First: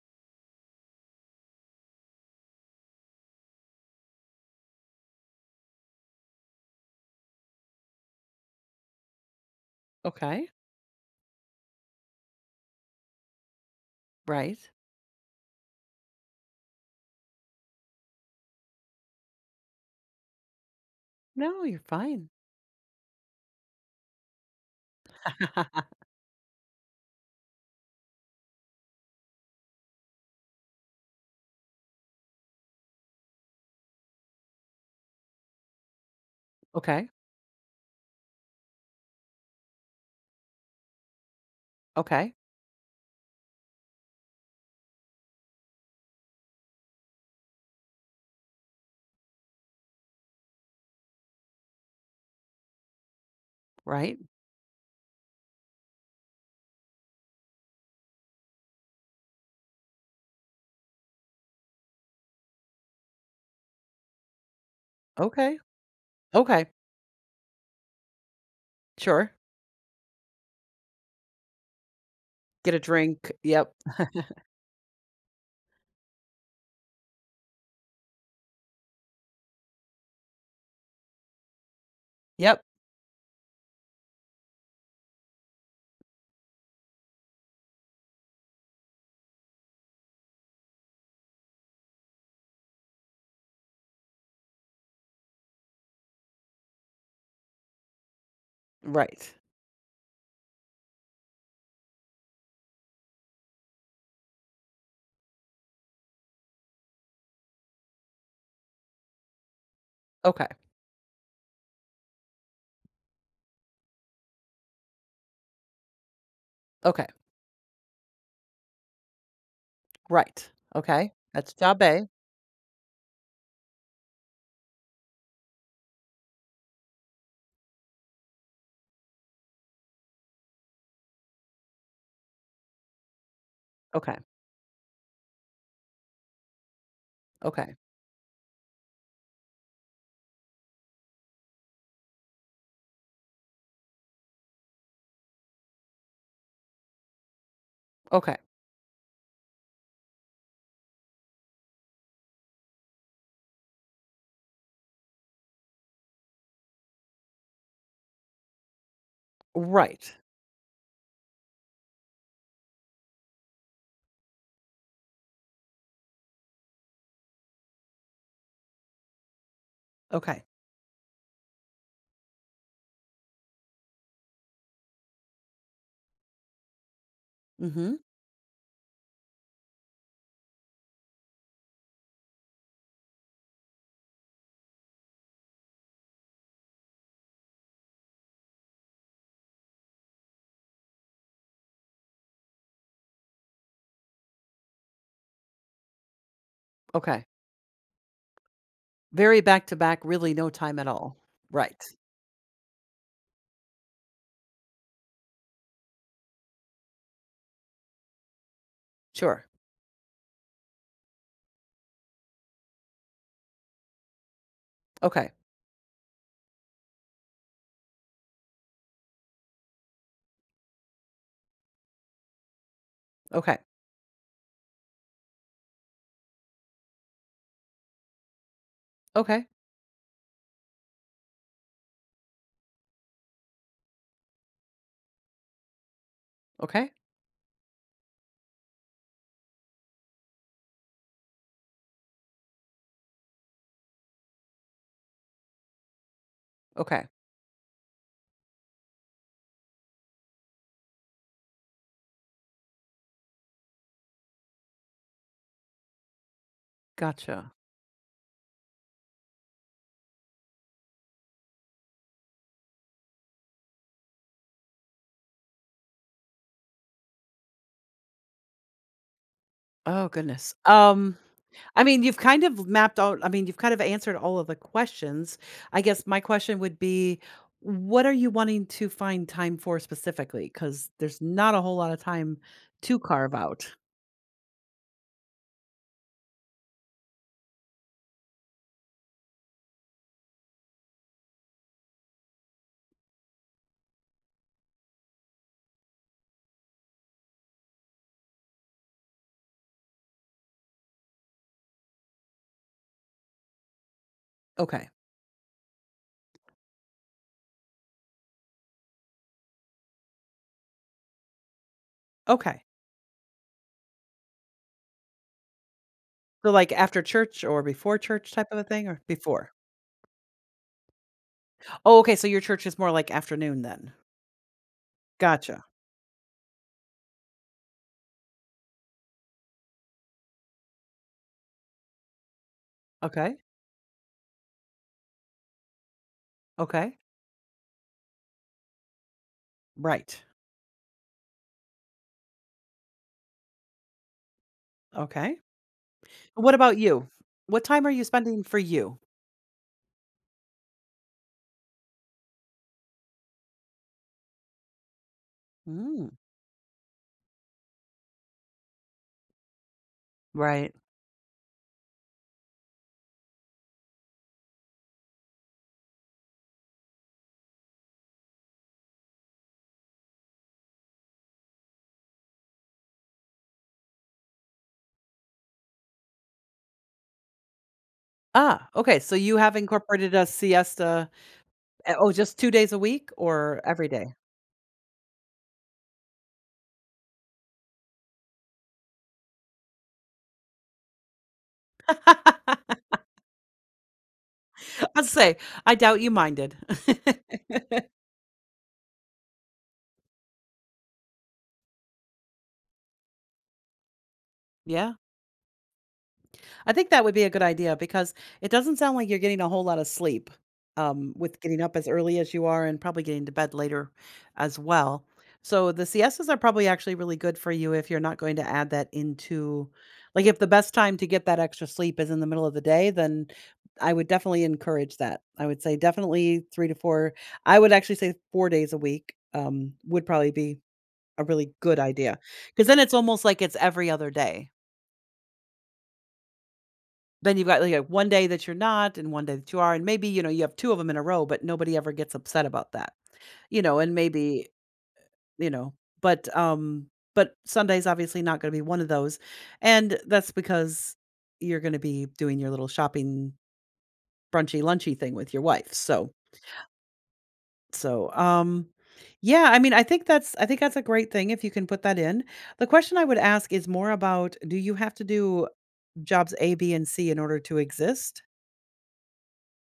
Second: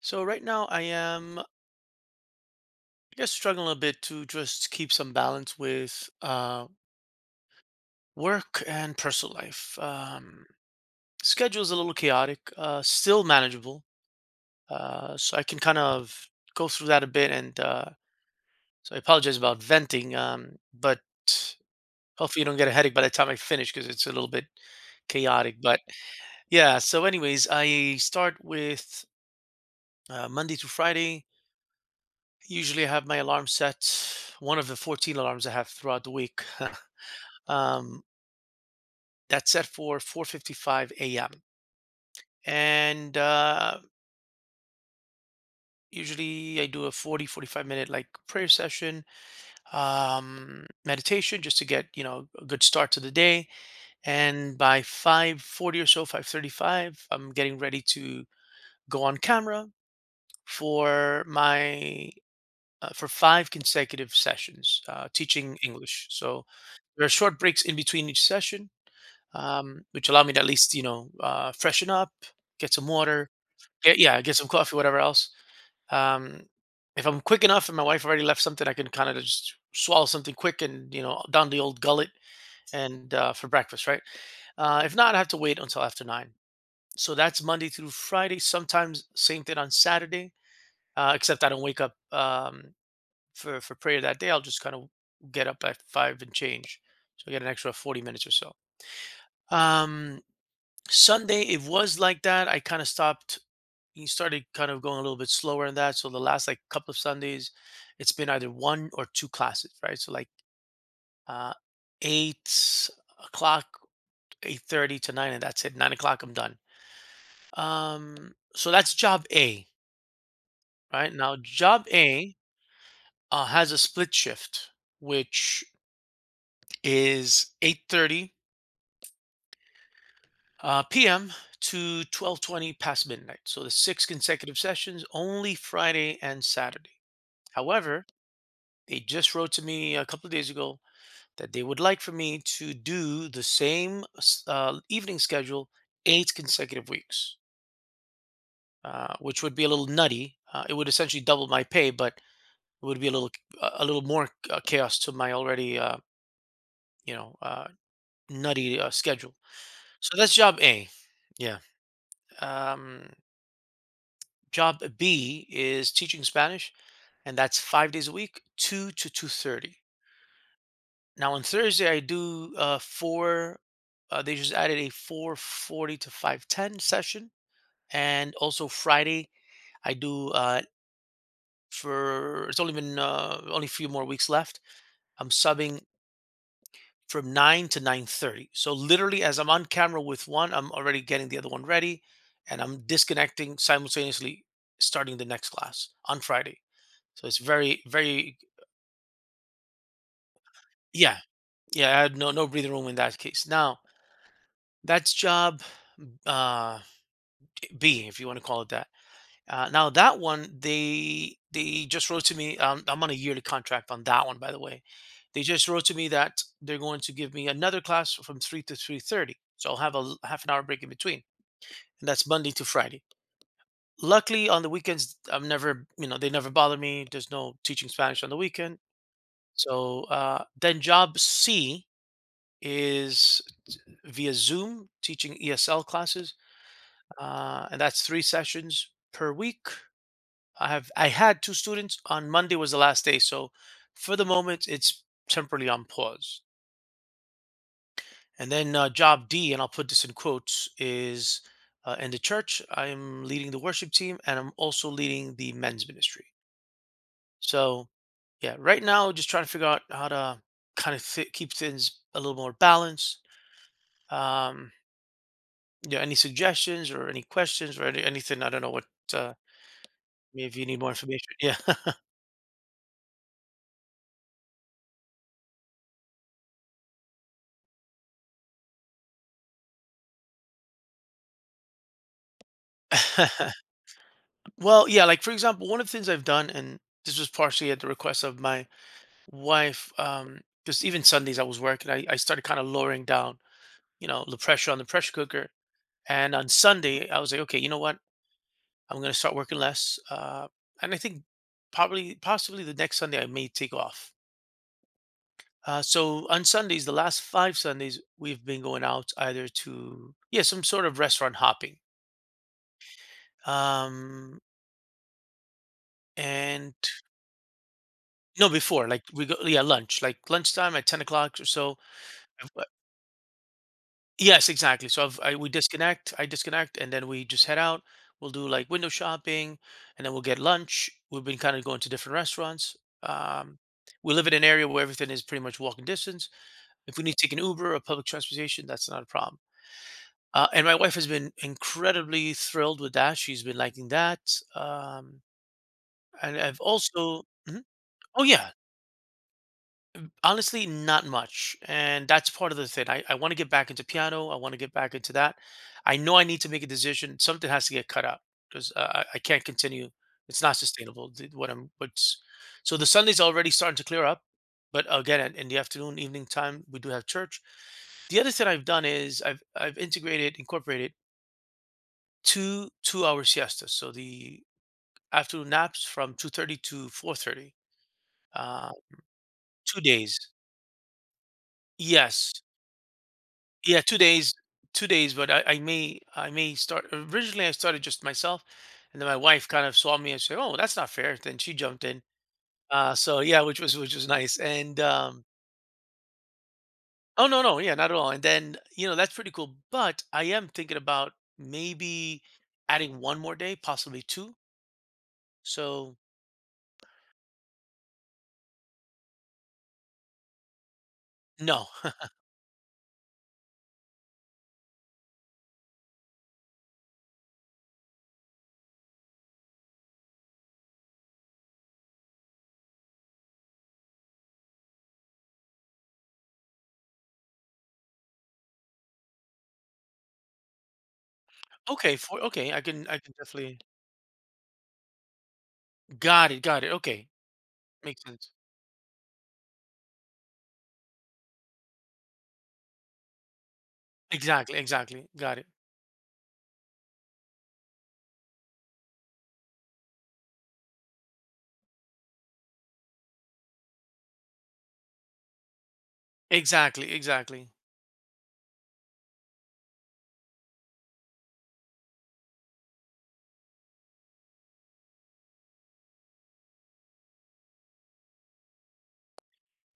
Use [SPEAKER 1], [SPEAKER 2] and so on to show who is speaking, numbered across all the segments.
[SPEAKER 1] So right now I am, I guess, struggling a bit to just keep some balance with work and personal life.
[SPEAKER 2] Okay.
[SPEAKER 1] Schedule's a little chaotic, still manageable.
[SPEAKER 2] Right.
[SPEAKER 1] So I can kind of go through that a bit. And so I apologize about venting, but
[SPEAKER 2] No, you're fine.
[SPEAKER 1] hopefully you don't get a headache by the time I finish because it's a little bit chaotic. But yeah, so anyways, I start with Monday to Friday. Usually I have my alarm set, one of the 14 alarms I have throughout the week.
[SPEAKER 2] Okay.
[SPEAKER 1] um, that's set for 4:55 a.m.
[SPEAKER 2] Okay.
[SPEAKER 1] And usually I do a 40, 45-minute like prayer session, meditation just to get, you know, a good start to the day.
[SPEAKER 2] Right.
[SPEAKER 1] And by 5:40 or so, 5:35, I'm getting ready to go on camera for my, for five consecutive sessions
[SPEAKER 2] Okay.
[SPEAKER 1] teaching English. So
[SPEAKER 2] Okay.
[SPEAKER 1] there are short breaks in between each session,
[SPEAKER 2] Sure.
[SPEAKER 1] which allow me to at least freshen up, get
[SPEAKER 2] Get a
[SPEAKER 1] some water,
[SPEAKER 2] drink. Yep.
[SPEAKER 1] yeah, get some coffee, whatever else. Um, if I'm quick enough and my wife already left something, I can kind of just swallow something quick and down the old gullet
[SPEAKER 2] Yep.
[SPEAKER 1] and for breakfast, right? If not, I have to wait until after nine. So that's Monday through Friday. Sometimes same thing on Saturday, except I don't wake up. For prayer that day, I'll just kind of get up at five and change, so I get an extra 40 minutes or so.
[SPEAKER 2] Right.
[SPEAKER 1] Um, Sunday it was like that. I kind of stopped. He started kind of going a little bit slower in that. So the last like couple of Sundays, it's been either one or two classes, right? So like
[SPEAKER 2] Okay.
[SPEAKER 1] uh, 8 o'clock, 8:30 to nine, and that's it. 9 o'clock, I'm done.
[SPEAKER 2] Okay.
[SPEAKER 1] So that's job A,
[SPEAKER 2] Right. Okay.
[SPEAKER 1] right? Now
[SPEAKER 2] That's job
[SPEAKER 1] job
[SPEAKER 2] A.
[SPEAKER 1] A has a split shift, which is 8:30 p.m. to 12:20 past midnight. So the six
[SPEAKER 2] Okay.
[SPEAKER 1] consecutive sessions only Friday and Saturday.
[SPEAKER 2] Okay.
[SPEAKER 1] However, they just wrote to me a couple of days ago that they would like for me to do the same evening schedule 8 consecutive weeks,
[SPEAKER 2] Okay.
[SPEAKER 1] which would be a little nutty. It would essentially double my pay, but it would be a little, more chaos to my already, you know uh, nutty schedule.
[SPEAKER 2] Right.
[SPEAKER 1] So that's job A. Yeah. Um, Job B is teaching Spanish, and that's 5 days a week, 2 to 2:30.
[SPEAKER 2] Okay.
[SPEAKER 1] Now on Thursday I do four. They just added a 4:40 to 5:10 session,
[SPEAKER 2] Mm-hmm.
[SPEAKER 1] and also Friday I do, for it's only been, only a few more weeks left. I'm subbing from 9 to 9:30. So literally as I'm on camera with one, I'm already getting the other one ready and I'm disconnecting simultaneously starting the next class on Friday.
[SPEAKER 2] Okay.
[SPEAKER 1] So it's very, very,
[SPEAKER 2] Very back to back, really no time at all.
[SPEAKER 1] yeah.
[SPEAKER 2] Right.
[SPEAKER 1] Yeah, I had no breathing room in that case. Now, that's job, uh B, if you want to call it that.
[SPEAKER 2] Sure.
[SPEAKER 1] Now that one, they just wrote to me. I'm on a yearly contract on that one, by the way.
[SPEAKER 2] Okay.
[SPEAKER 1] They just wrote to me that they're going to give me another class from 3 to 3:30. So I'll have a half an hour break in between, and that's Monday to Friday.
[SPEAKER 2] Okay.
[SPEAKER 1] Luckily, on the weekends, I'm never, they never bother me. There's no teaching Spanish on the weekend.
[SPEAKER 2] Okay.
[SPEAKER 1] So then job C is via Zoom teaching ESL classes,
[SPEAKER 2] Okay.
[SPEAKER 1] and that's three sessions per week. I had two students. On Monday was the last day, so for the moment it's temporarily on pause.
[SPEAKER 2] Okay.
[SPEAKER 1] And then job D, and I'll put this in quotes, is in the church. I'm leading the worship team, and I'm also leading the men's ministry.
[SPEAKER 2] Gotcha.
[SPEAKER 1] So yeah, right now just trying to figure out how to kind of keep things a little more balanced. Um, yeah, any suggestions or any questions or anything? I don't know what. Uh,
[SPEAKER 2] Oh goodness.
[SPEAKER 1] maybe you need more information. Yeah.
[SPEAKER 2] I mean, you've kind of answered all of the questions. I guess my question would be, what are you wanting to find time for specifically? Because there's not a whole lot of time to carve out.
[SPEAKER 1] Well, yeah, like for example, one of the things I've done, and this was partially at the request of my wife, because even Sundays I was working, I started kind of lowering down, the pressure on the pressure cooker. And on Sunday, I was like, okay, you know what? I'm gonna start working less. And I think probably, possibly the next Sunday I may take off.
[SPEAKER 2] Okay.
[SPEAKER 1] So on Sundays, the last five Sundays, we've been going out either to, yeah, some sort of restaurant hopping.
[SPEAKER 2] Okay.
[SPEAKER 1] Um,
[SPEAKER 2] So, like,
[SPEAKER 1] and
[SPEAKER 2] after church or before church type
[SPEAKER 1] no,
[SPEAKER 2] of a thing
[SPEAKER 1] before,
[SPEAKER 2] or
[SPEAKER 1] like we go,
[SPEAKER 2] before?
[SPEAKER 1] yeah, lunch, like lunchtime at 10 o'clock or so.
[SPEAKER 2] Oh, okay, so your
[SPEAKER 1] I've- uh,
[SPEAKER 2] church is more like afternoon then.
[SPEAKER 1] Yes, exactly. So
[SPEAKER 2] Gotcha.
[SPEAKER 1] I disconnect, and then we just head out. We'll do like window shopping, and then we'll get lunch. We've been kind of going to different restaurants.
[SPEAKER 2] Okay.
[SPEAKER 1] Um, we live in an area where everything is pretty much walking distance. If
[SPEAKER 2] Okay.
[SPEAKER 1] we need to take an Uber or public transportation, that's not a problem.
[SPEAKER 2] Right.
[SPEAKER 1] And my wife has been incredibly thrilled with that. She's been liking that. Um,
[SPEAKER 2] Okay.
[SPEAKER 1] and
[SPEAKER 2] What
[SPEAKER 1] I've
[SPEAKER 2] about you?
[SPEAKER 1] also. Mhm.
[SPEAKER 2] What time are you
[SPEAKER 1] Oh
[SPEAKER 2] spending
[SPEAKER 1] yeah,
[SPEAKER 2] for you?
[SPEAKER 1] honestly not much, and that's part of the thing. I want to get back into piano. I want to get back into that. I
[SPEAKER 2] Mm.
[SPEAKER 1] know I need to make a decision. Something has to get cut out, because I can't continue. It's not
[SPEAKER 2] Right.
[SPEAKER 1] sustainable, what I'm, what's. So the Sunday's already starting to clear up, but again, in the afternoon evening time, we do have church. The other thing I've done is I've integrated incorporated two 2-hour siestas, so the afternoon naps from 2:30 to 4:30.
[SPEAKER 2] Ah,
[SPEAKER 1] uh
[SPEAKER 2] okay, so you have
[SPEAKER 1] two
[SPEAKER 2] incorporated
[SPEAKER 1] days
[SPEAKER 2] a siesta oh, just
[SPEAKER 1] Yes.
[SPEAKER 2] 2 days a week or
[SPEAKER 1] Yeah,
[SPEAKER 2] every
[SPEAKER 1] 2
[SPEAKER 2] day?
[SPEAKER 1] days, but I may, start originally. I started just myself, and then my wife kind of saw me and said, "Oh, that's not fair," then she jumped in. So yeah, which was, nice,
[SPEAKER 2] I'd say, I doubt you minded.
[SPEAKER 1] Oh, no, no, yeah, not at all, and then, that's pretty cool, but I am thinking about maybe adding 1 more day, possibly 2,
[SPEAKER 2] Yeah.
[SPEAKER 1] so.
[SPEAKER 2] I think that would be a good idea because it doesn't sound like you're getting a whole lot of sleep with getting
[SPEAKER 1] No.
[SPEAKER 2] up as early as you are and probably getting to bed later as well. So the siestas are probably actually really good for you if you're not going to add that into, like, if the best time to get that extra sleep is in the middle of the day, then I would definitely encourage that. I would say definitely three to four. I would actually say 4 days a week would probably be a really good
[SPEAKER 1] Okay,
[SPEAKER 2] idea
[SPEAKER 1] for okay,
[SPEAKER 2] because then it's
[SPEAKER 1] I can
[SPEAKER 2] almost like it's
[SPEAKER 1] definitely.
[SPEAKER 2] every other day
[SPEAKER 1] Got it, okay,
[SPEAKER 2] then you've got like a
[SPEAKER 1] makes
[SPEAKER 2] one day
[SPEAKER 1] sense.
[SPEAKER 2] that you're not and one day that you are, and maybe, you know, you have 2 of them in a row, but nobody ever gets upset about that. You know, and maybe,
[SPEAKER 1] Exactly, exactly, got it.
[SPEAKER 2] you know, but, um but Sunday's obviously not gonna be one of those, and that's because you're gonna be doing your little shopping, brunchy, lunchy thing with your wife, so
[SPEAKER 1] Exactly, exactly.
[SPEAKER 2] so, um, yeah, I mean, I think that's a great thing if you can put that in. The question I would ask is more about do you have to do jobs A, B, and C in order to exist?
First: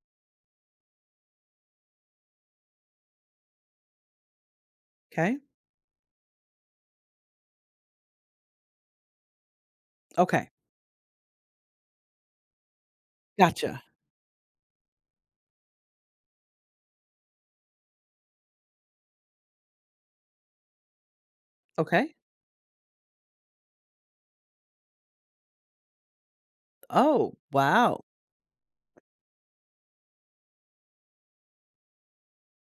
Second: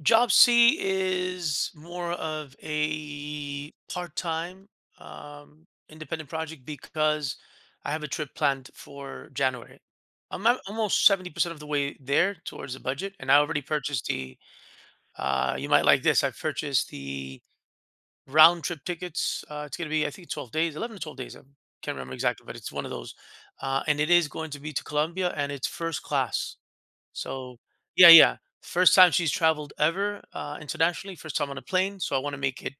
[SPEAKER 1] Job C is more of a part-time,
[SPEAKER 2] Okay,
[SPEAKER 1] independent project because I have a trip planned for January. I'm
[SPEAKER 2] okay.
[SPEAKER 1] almost 70% of the way there towards the budget, and I already
[SPEAKER 2] Gotcha.
[SPEAKER 1] purchased the, you might like this, I've purchased the round trip tickets. It's going to be, I think, 12 days, 11 to 12 days. I can't remember
[SPEAKER 2] Okay.
[SPEAKER 1] exactly, but it's one of those. And it is going to be to Colombia, and it's first class.
[SPEAKER 2] Oh,
[SPEAKER 1] So
[SPEAKER 2] wow.
[SPEAKER 1] yeah, yeah. First time she's traveled ever, internationally. First time on a plane. So I want to make it,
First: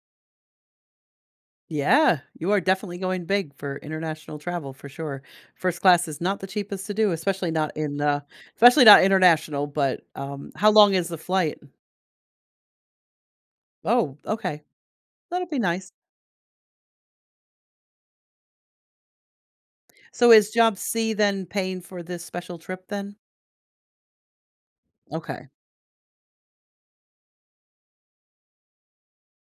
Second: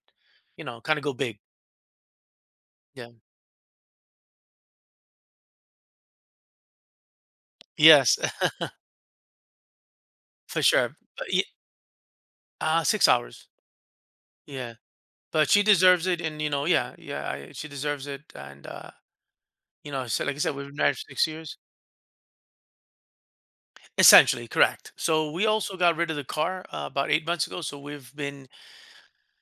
[SPEAKER 1] kind of go big.
[SPEAKER 2] Yeah, you are definitely
[SPEAKER 1] Yeah.
[SPEAKER 2] going big for international travel for sure. First class is not the cheapest to do,
[SPEAKER 1] Yes,
[SPEAKER 2] especially not international, but
[SPEAKER 1] for
[SPEAKER 2] how long
[SPEAKER 1] sure.
[SPEAKER 2] is the
[SPEAKER 1] But,
[SPEAKER 2] flight?
[SPEAKER 1] 6 hours.
[SPEAKER 2] Oh, okay.
[SPEAKER 1] Yeah,
[SPEAKER 2] That'll
[SPEAKER 1] but
[SPEAKER 2] be
[SPEAKER 1] she
[SPEAKER 2] nice.
[SPEAKER 1] deserves it, and yeah, yeah, she deserves it, and so
[SPEAKER 2] So
[SPEAKER 1] like I
[SPEAKER 2] is
[SPEAKER 1] said, we've been
[SPEAKER 2] job
[SPEAKER 1] married for
[SPEAKER 2] C
[SPEAKER 1] six
[SPEAKER 2] then
[SPEAKER 1] years,
[SPEAKER 2] paying for this special trip then?
[SPEAKER 1] essentially, correct. So we
[SPEAKER 2] Okay.
[SPEAKER 1] also got rid of the car, about 8 months ago, so we've been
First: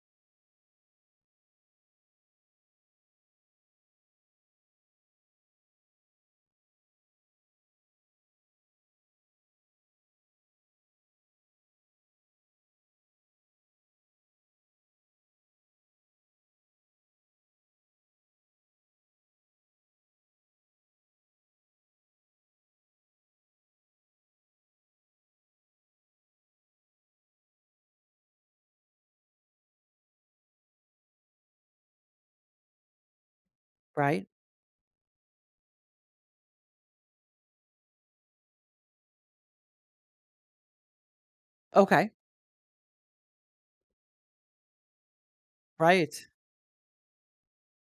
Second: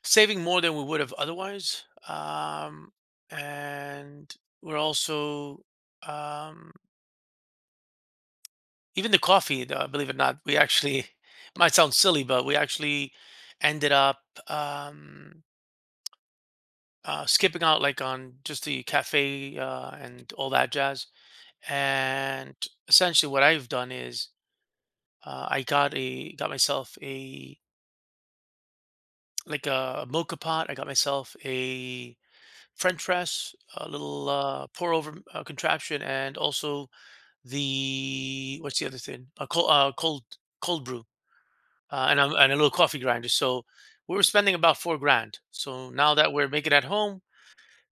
[SPEAKER 1] saving more than we would have otherwise, and we're also um even the coffee, believe it or not, we actually might sound silly, but we actually ended up, um, skipping out like on just the cafe, and all that jazz. And essentially, what I've done is, I got a got myself a, like a mocha pot. I got myself a French press, a
[SPEAKER 2] Right?
[SPEAKER 1] little, pour over, contraption, and also the what's the other thing? A cold brew, uh,
[SPEAKER 2] Okay.
[SPEAKER 1] and, a, and a little coffee grinder. So we were spending about 4 grand. So now
[SPEAKER 2] Right.
[SPEAKER 1] that we're making at home,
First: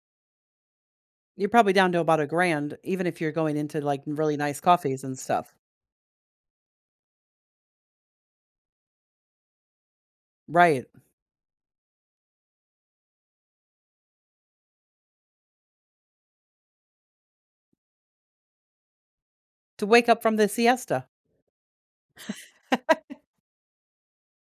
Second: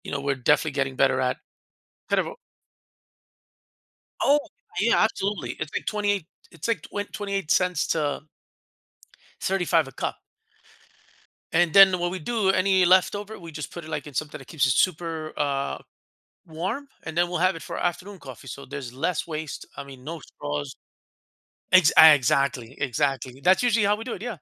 [SPEAKER 1] we're definitely getting better at.
[SPEAKER 2] You're probably down to about
[SPEAKER 1] Kind
[SPEAKER 2] a
[SPEAKER 1] of.
[SPEAKER 2] grand even if you're going into like really
[SPEAKER 1] Oh,
[SPEAKER 2] nice
[SPEAKER 1] yeah,
[SPEAKER 2] coffees and
[SPEAKER 1] absolutely.
[SPEAKER 2] stuff.
[SPEAKER 1] It's like 28. It's like 28 cents to 35 a cup.
[SPEAKER 2] Right.
[SPEAKER 1] And then what we do, any leftover, we just put it like in something that keeps it super, warm, and then we'll have it for our afternoon coffee. So there's less waste. I
[SPEAKER 2] To
[SPEAKER 1] mean,
[SPEAKER 2] wake
[SPEAKER 1] no
[SPEAKER 2] up from the
[SPEAKER 1] straws.
[SPEAKER 2] siesta.
[SPEAKER 1] Exactly, exactly. That's usually how we do it. Yeah,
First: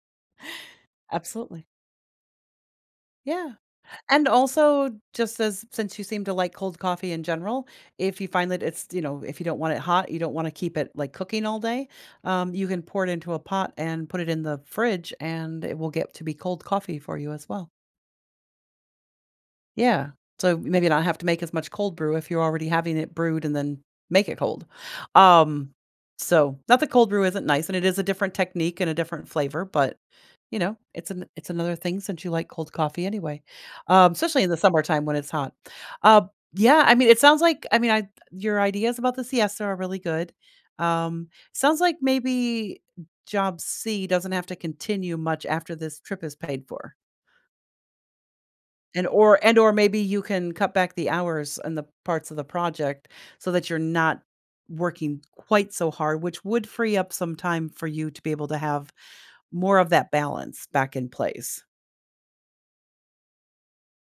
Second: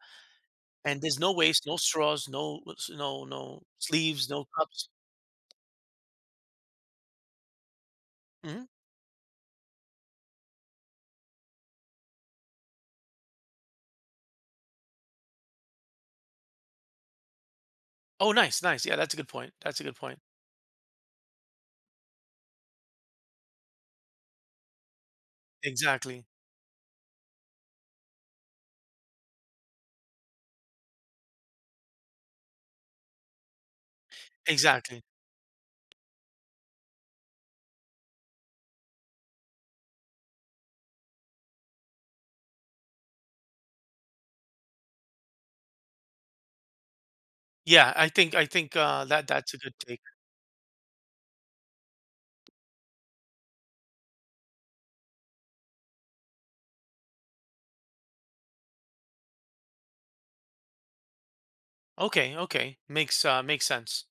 [SPEAKER 1] and there's no waste,
[SPEAKER 2] Absolutely.
[SPEAKER 1] no straws, no no
[SPEAKER 2] Yeah.
[SPEAKER 1] no
[SPEAKER 2] And
[SPEAKER 1] sleeves, no cups.
[SPEAKER 2] also, just as since you seem to like cold coffee in general, if you find that
[SPEAKER 1] Mhm.
[SPEAKER 2] it's, you know, if you don't want it hot, you don't want to keep it like cooking all day, you can pour it into a pot and put it in the fridge and it will get to be cold coffee for you as well.
[SPEAKER 1] Oh, nice, nice. Yeah, that's a good point. That's a good
[SPEAKER 2] Yeah.
[SPEAKER 1] point.
[SPEAKER 2] So maybe not have to make as much cold brew if you're already having it brewed and then make it cold. Um,
[SPEAKER 1] Exactly.
[SPEAKER 2] so not that cold brew isn't nice and it is a different technique and a different flavor, but you know, it's another thing since you like cold coffee anyway. Especially in the
[SPEAKER 1] Exactly.
[SPEAKER 2] summertime when it's hot. Uh yeah, I mean it sounds like I mean I your ideas about the siesta are really good. Um sounds like maybe job C doesn't have to continue much after this trip is paid for.
[SPEAKER 1] Yeah, I think
[SPEAKER 2] And
[SPEAKER 1] that
[SPEAKER 2] or
[SPEAKER 1] that's
[SPEAKER 2] and
[SPEAKER 1] a
[SPEAKER 2] or
[SPEAKER 1] good
[SPEAKER 2] maybe
[SPEAKER 1] take.
[SPEAKER 2] you can cut back the hours and the parts of the project so that you're not working quite so hard, which would free up some time for you to be able to have more of that balance back in place.
[SPEAKER 1] Okay, okay. Makes sense.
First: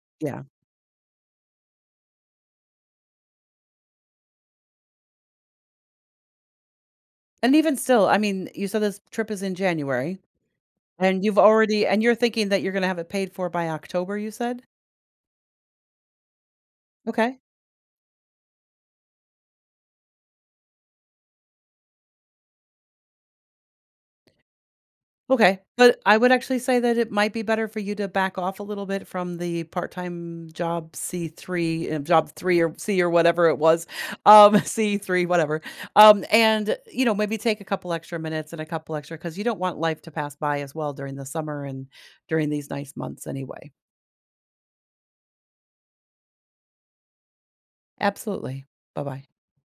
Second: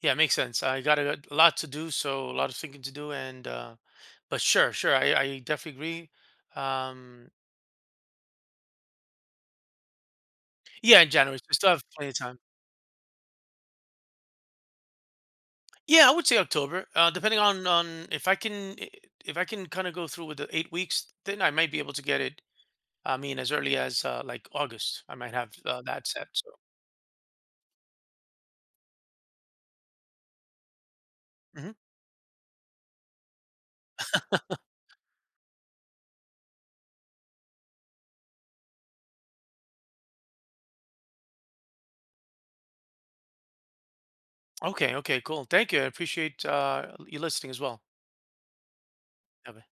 [SPEAKER 1] Yeah, makes
[SPEAKER 2] Yeah.
[SPEAKER 1] sense. I got a lot to do, so a lot of thinking to do, and but sure, sure. I definitely agree. Um
[SPEAKER 2] And even still, I mean, you said this trip is in January
[SPEAKER 1] yeah, in January, so we still have
[SPEAKER 2] and
[SPEAKER 1] plenty
[SPEAKER 2] you're
[SPEAKER 1] of time.
[SPEAKER 2] thinking that you're gonna have it paid for by October, you said?
[SPEAKER 1] Yeah, I would say October. Depending
[SPEAKER 2] Okay.
[SPEAKER 1] on, if if I can kind of go through with the 8 weeks, then I might be able to get it, I mean, as early as, like August. I might have,
[SPEAKER 2] Okay, but
[SPEAKER 1] that
[SPEAKER 2] I
[SPEAKER 1] set.
[SPEAKER 2] would
[SPEAKER 1] So.
[SPEAKER 2] actually say that it might be better for you to back off a little bit from the part-time job
[SPEAKER 1] Mhm.
[SPEAKER 2] C3, job 3 or C or whatever it was, C3, whatever, and, you know, maybe take a couple extra minutes and a couple extra because you don't want life to pass by as well during the summer and during these nice months anyway.
[SPEAKER 1] Okay. Okay. Cool. Thank you. I appreciate, you listening as well.
[SPEAKER 2] Absolutely. Bye-bye.
[SPEAKER 1] Have a-